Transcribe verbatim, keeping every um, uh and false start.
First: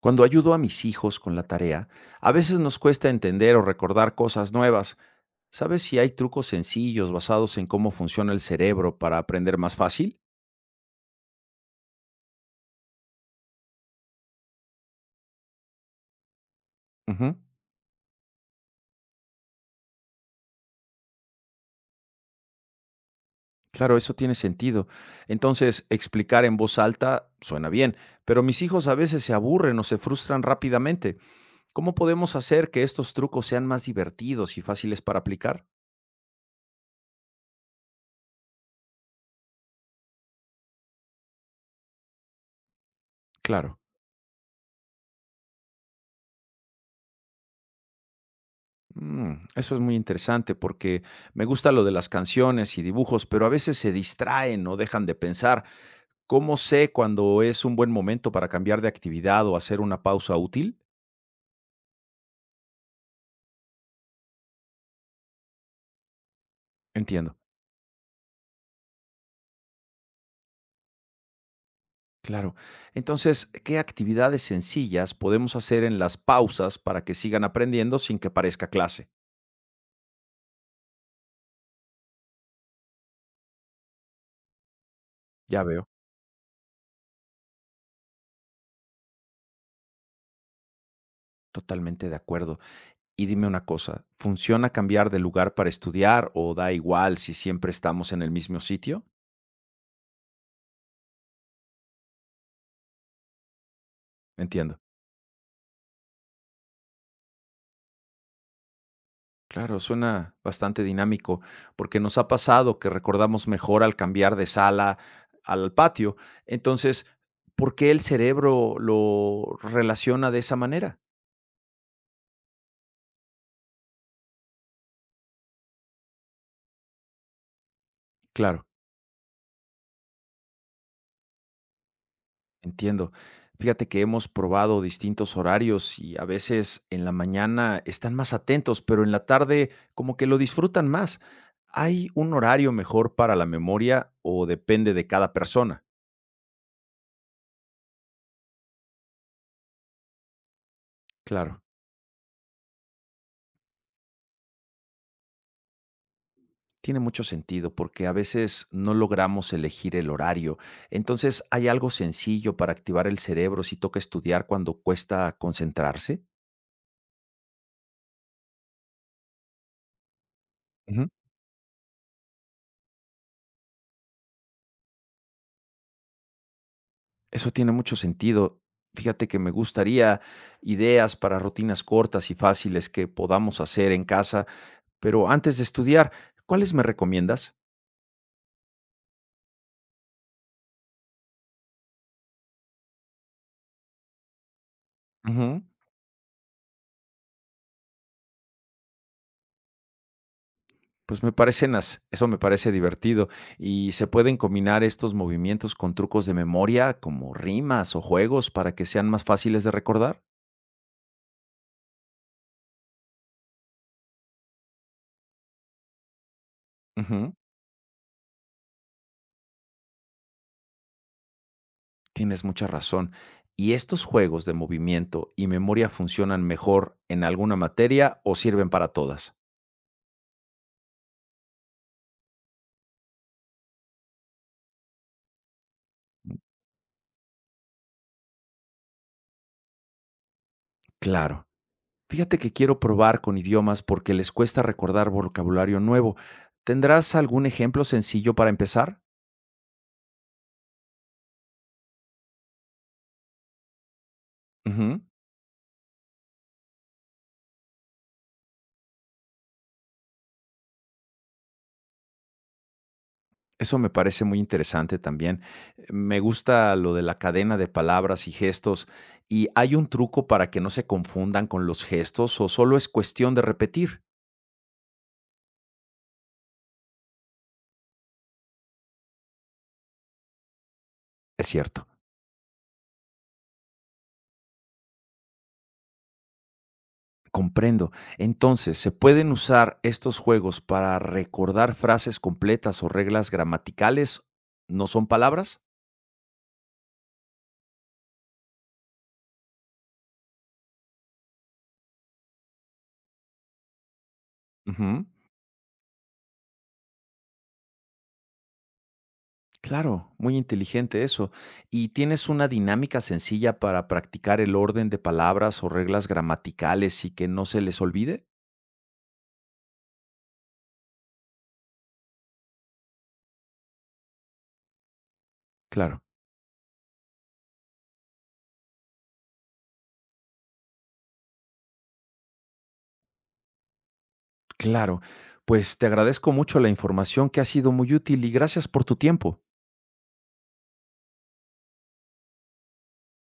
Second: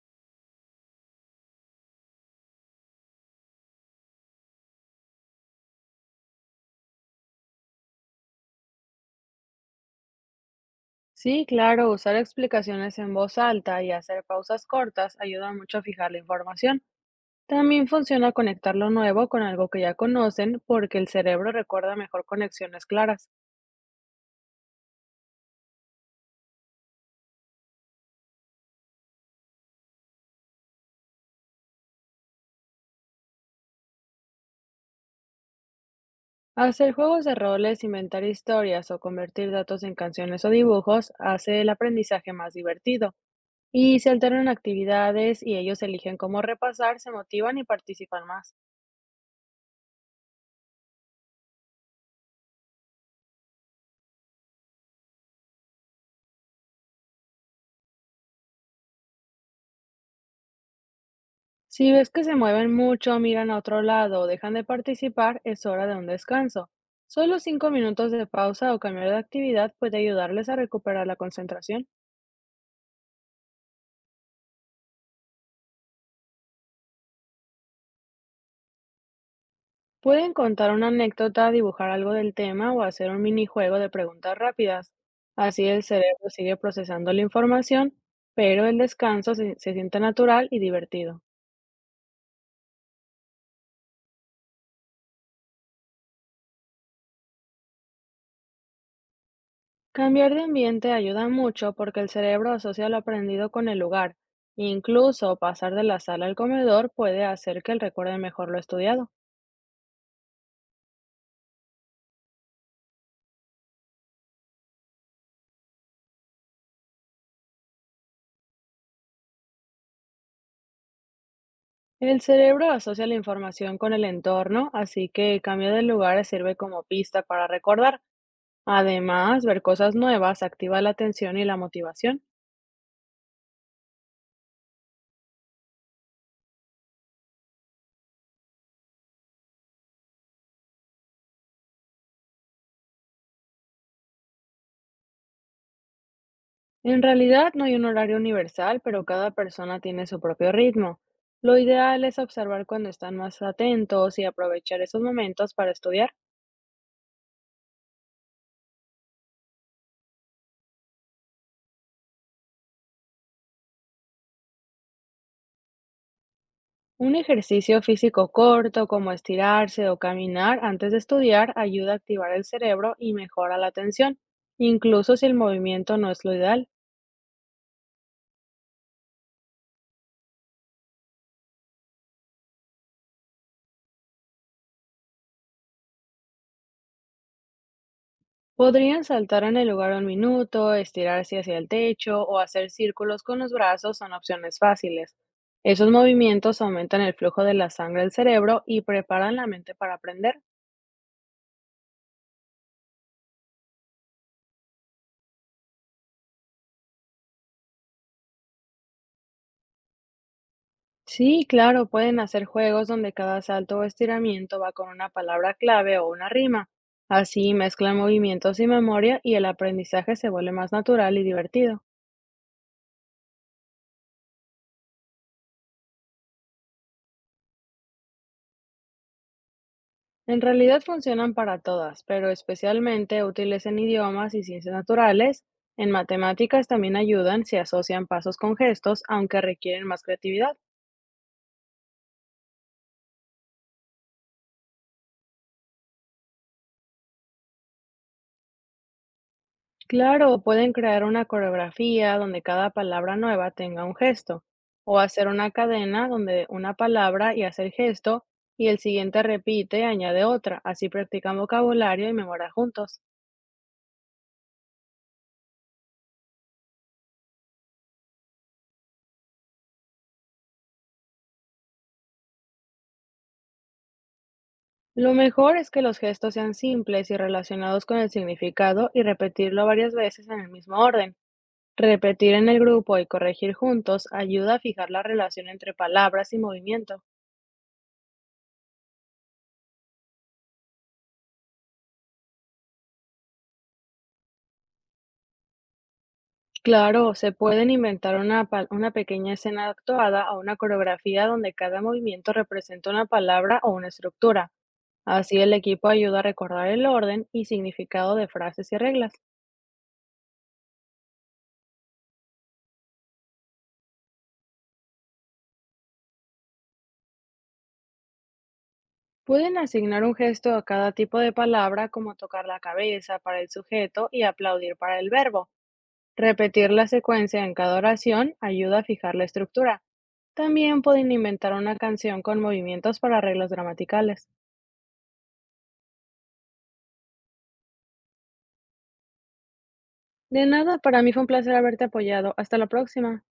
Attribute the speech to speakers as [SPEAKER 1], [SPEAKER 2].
[SPEAKER 1] Cuando ayudo a mis hijos con la tarea, a veces nos cuesta entender o recordar cosas nuevas. ¿Sabes si hay trucos sencillos basados en cómo funciona el cerebro para aprender más fácil?
[SPEAKER 2] Sí, claro, usar explicaciones en voz alta y hacer pausas cortas ayuda mucho a fijar la información.
[SPEAKER 1] Ujú.
[SPEAKER 2] También funciona conectar lo nuevo con algo que ya conocen porque el cerebro recuerda mejor conexiones claras.
[SPEAKER 1] Claro, eso tiene sentido. Entonces, explicar en voz alta suena bien, pero mis hijos a veces se aburren o se frustran rápidamente. ¿Cómo podemos hacer que estos trucos sean más divertidos y fáciles para aplicar?
[SPEAKER 2] Hacer juegos de roles, inventar historias o convertir datos en canciones o dibujos hace el aprendizaje más divertido.
[SPEAKER 1] Claro.
[SPEAKER 2] Y se alternan actividades y ellos eligen cómo repasar, se motivan y participan más.
[SPEAKER 1] Mm, eso es muy interesante porque me gusta lo de las canciones y dibujos, pero a veces se distraen o dejan de pensar. ¿Cómo sé cuando es un buen momento para cambiar de actividad o hacer una pausa útil?
[SPEAKER 2] Si ves que se mueven mucho, miran a otro lado o dejan de participar, es hora de un descanso.
[SPEAKER 1] Entiendo.
[SPEAKER 2] Solo cinco minutos de pausa o cambiar de actividad puede ayudarles a recuperar la concentración.
[SPEAKER 1] Claro. Entonces, ¿qué actividades sencillas podemos hacer en las pausas para que sigan aprendiendo sin que parezca clase?
[SPEAKER 2] Pueden contar una anécdota, dibujar algo del tema o hacer un minijuego de preguntas rápidas.
[SPEAKER 1] Ya
[SPEAKER 2] Así el
[SPEAKER 1] veo.
[SPEAKER 2] cerebro sigue procesando la información, pero el descanso se, se siente natural y divertido.
[SPEAKER 1] Totalmente de acuerdo. Y dime una cosa, ¿funciona cambiar de lugar para estudiar o da igual si siempre estamos en el mismo sitio?
[SPEAKER 2] Cambiar de ambiente ayuda mucho porque el cerebro asocia lo aprendido con el lugar.
[SPEAKER 1] Entiendo.
[SPEAKER 2] Incluso pasar de la sala al comedor puede hacer que él recuerde mejor lo estudiado.
[SPEAKER 1] Claro, suena bastante dinámico, porque nos ha pasado que recordamos mejor al cambiar de sala al patio. Entonces, ¿por qué el cerebro lo relaciona de esa manera?
[SPEAKER 2] El cerebro asocia la información con el entorno, así que el cambio de lugar sirve como pista para recordar.
[SPEAKER 1] Claro,
[SPEAKER 2] Además, ver cosas nuevas activa la atención y la motivación.
[SPEAKER 1] entiendo. Fíjate que hemos probado distintos horarios y a veces en la mañana están más atentos, pero en la tarde como que lo disfrutan más. ¿Hay un horario mejor para la memoria o depende de cada persona?
[SPEAKER 2] En realidad no hay un horario universal, pero cada persona tiene su propio ritmo. Lo
[SPEAKER 1] Claro.
[SPEAKER 2] ideal es observar cuando están más atentos y aprovechar esos momentos para estudiar.
[SPEAKER 1] Tiene mucho sentido porque a veces no logramos elegir el horario. Entonces, ¿hay algo sencillo para activar el cerebro si toca estudiar cuando cuesta concentrarse?
[SPEAKER 2] Un ejercicio físico corto, como estirarse o caminar antes de
[SPEAKER 1] Ujú.
[SPEAKER 2] estudiar, ayuda a activar el cerebro y mejora la atención, incluso si el movimiento no es lo ideal.
[SPEAKER 1] Eso tiene mucho sentido. Fíjate que me gustaría ideas para rutinas cortas y fáciles que podamos hacer en casa, pero antes de estudiar, ¿cuáles me recomiendas?
[SPEAKER 2] Podrían saltar en el lugar un minuto, estirarse hacia el techo o hacer círculos con los brazos son opciones fáciles.
[SPEAKER 1] Ujú.
[SPEAKER 2] Esos movimientos aumentan el flujo de la sangre al cerebro y preparan la mente para aprender.
[SPEAKER 1] Pues me parecen as eso me parece divertido. ¿Y se pueden combinar estos movimientos con trucos de memoria, como rimas o juegos, para que sean más fáciles de recordar?
[SPEAKER 2] Sí, claro, pueden hacer juegos donde cada salto o estiramiento va con una palabra clave o una rima.
[SPEAKER 1] Ujú,
[SPEAKER 2] Así mezclan movimientos y memoria y el aprendizaje se vuelve más natural y divertido.
[SPEAKER 1] tienes mucha razón. ¿Y estos juegos de movimiento y memoria funcionan mejor en alguna materia o sirven para todas?
[SPEAKER 2] En realidad funcionan para todas, pero especialmente útiles en idiomas y ciencias naturales. En matemáticas también ayudan si asocian pasos con gestos, aunque requieren más creatividad.
[SPEAKER 1] Claro. Fíjate que quiero probar con idiomas porque les cuesta recordar vocabulario nuevo. ¿Tendrás algún ejemplo sencillo para empezar?
[SPEAKER 2] Claro, pueden crear una coreografía donde cada palabra nueva tenga un gesto, o
[SPEAKER 1] Ujú.
[SPEAKER 2] hacer una cadena donde una palabra y hace el gesto y el siguiente repite, y añade otra, así practican vocabulario y memoria juntos.
[SPEAKER 1] Eso me parece muy interesante también. Me gusta lo de la cadena de palabras y gestos. ¿Y hay un truco para que no se confundan con los gestos o solo es cuestión de repetir?
[SPEAKER 2] Lo mejor es que los gestos sean simples y relacionados con el significado y repetirlo varias veces en el mismo orden.
[SPEAKER 1] Es cierto,
[SPEAKER 2] Repetir en el grupo y corregir juntos ayuda a fijar la relación entre palabras y movimiento.
[SPEAKER 1] comprendo. Entonces, ¿se pueden usar estos juegos para recordar frases completas o reglas gramaticales? ¿No son palabras?
[SPEAKER 2] Claro, se pueden inventar una, pa- una pequeña escena actuada o una coreografía donde cada movimiento representa una palabra o una estructura.
[SPEAKER 1] Ujú.
[SPEAKER 2] Así el equipo ayuda a recordar el orden y significado de frases y reglas.
[SPEAKER 1] Claro, muy inteligente eso. ¿Y tienes una dinámica sencilla para practicar el orden de palabras o reglas gramaticales y que no se les olvide?
[SPEAKER 2] Pueden asignar un gesto a cada tipo de palabra, como tocar la cabeza para el sujeto y aplaudir para el verbo.
[SPEAKER 1] Claro,
[SPEAKER 2] Repetir la secuencia en cada oración ayuda a fijar la estructura. También pueden inventar una canción con movimientos para reglas gramaticales.
[SPEAKER 1] claro. Pues te agradezco mucho la información que ha sido muy útil y gracias por tu tiempo.
[SPEAKER 2] De nada, para mí fue un placer haberte apoyado. Hasta la próxima.